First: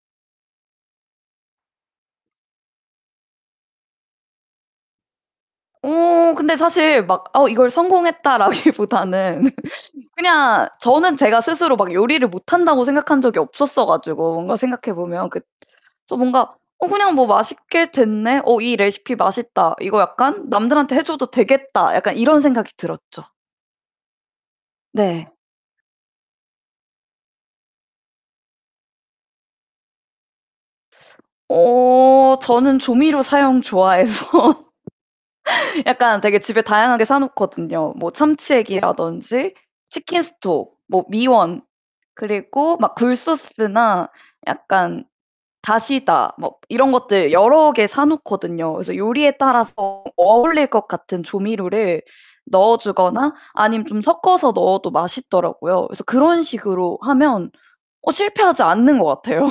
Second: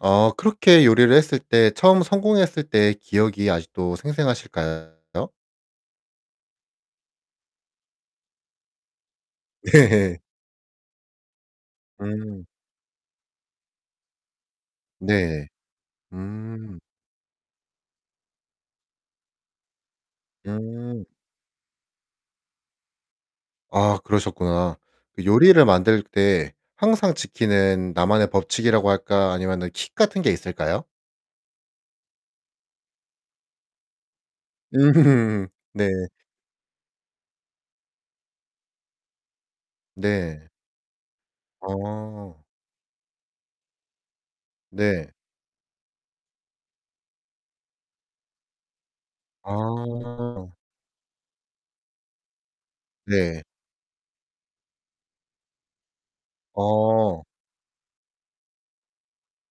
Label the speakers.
Speaker 1: 아 그렇게 요리를 했을 때 처음 성공했을 때 기억이 아직도 생생하실까요?
Speaker 2: 어 근데 사실 막 어 '이걸 성공했다.'라기보다는
Speaker 1: 예예.
Speaker 2: 그냥 저는 제가 스스로 막 요리를
Speaker 1: 음.
Speaker 2: 못한다고 생각한 적이 없었어 가지고 뭔가 생각해 보면 그
Speaker 1: 네.
Speaker 2: 그래서 뭔가
Speaker 1: 음.
Speaker 2: 어 그냥 뭐 '맛있게 됐네. 어 이 레시피 맛있다. 이거 약간 남들한테 해
Speaker 1: 음.
Speaker 2: 줘도 되겠다.' 약간 이런 생각이 들었죠.
Speaker 1: 아 그러셨구나. 그
Speaker 2: 네.
Speaker 1: 요리를 만들 때 항상 지키는 나만의 법칙이라고 할까? 아니면은 킥 같은 게 있을까요?
Speaker 2: 어 저는 조미료 사용 좋아해서
Speaker 1: 네.
Speaker 2: 약간 되게 집에 다양하게 사 놓거든요. 뭐 참치액이라든지
Speaker 1: 네.
Speaker 2: 치킨스톡, 뭐 미원
Speaker 1: 어.
Speaker 2: 그리고 막 굴소스나 약간
Speaker 1: 네.
Speaker 2: 다시다 뭐 이런 것들 여러 개 사 놓거든요. 그래서 요리에 따라서
Speaker 1: 아.
Speaker 2: 어울릴 것 같은 조미료를 넣어 주거나
Speaker 1: 네.
Speaker 2: 아니면 좀 섞어서 넣어도 맛있더라고요. 그래서 그런 식으로
Speaker 1: 어.
Speaker 2: 하면 어 실패하지 않는 것 같아요.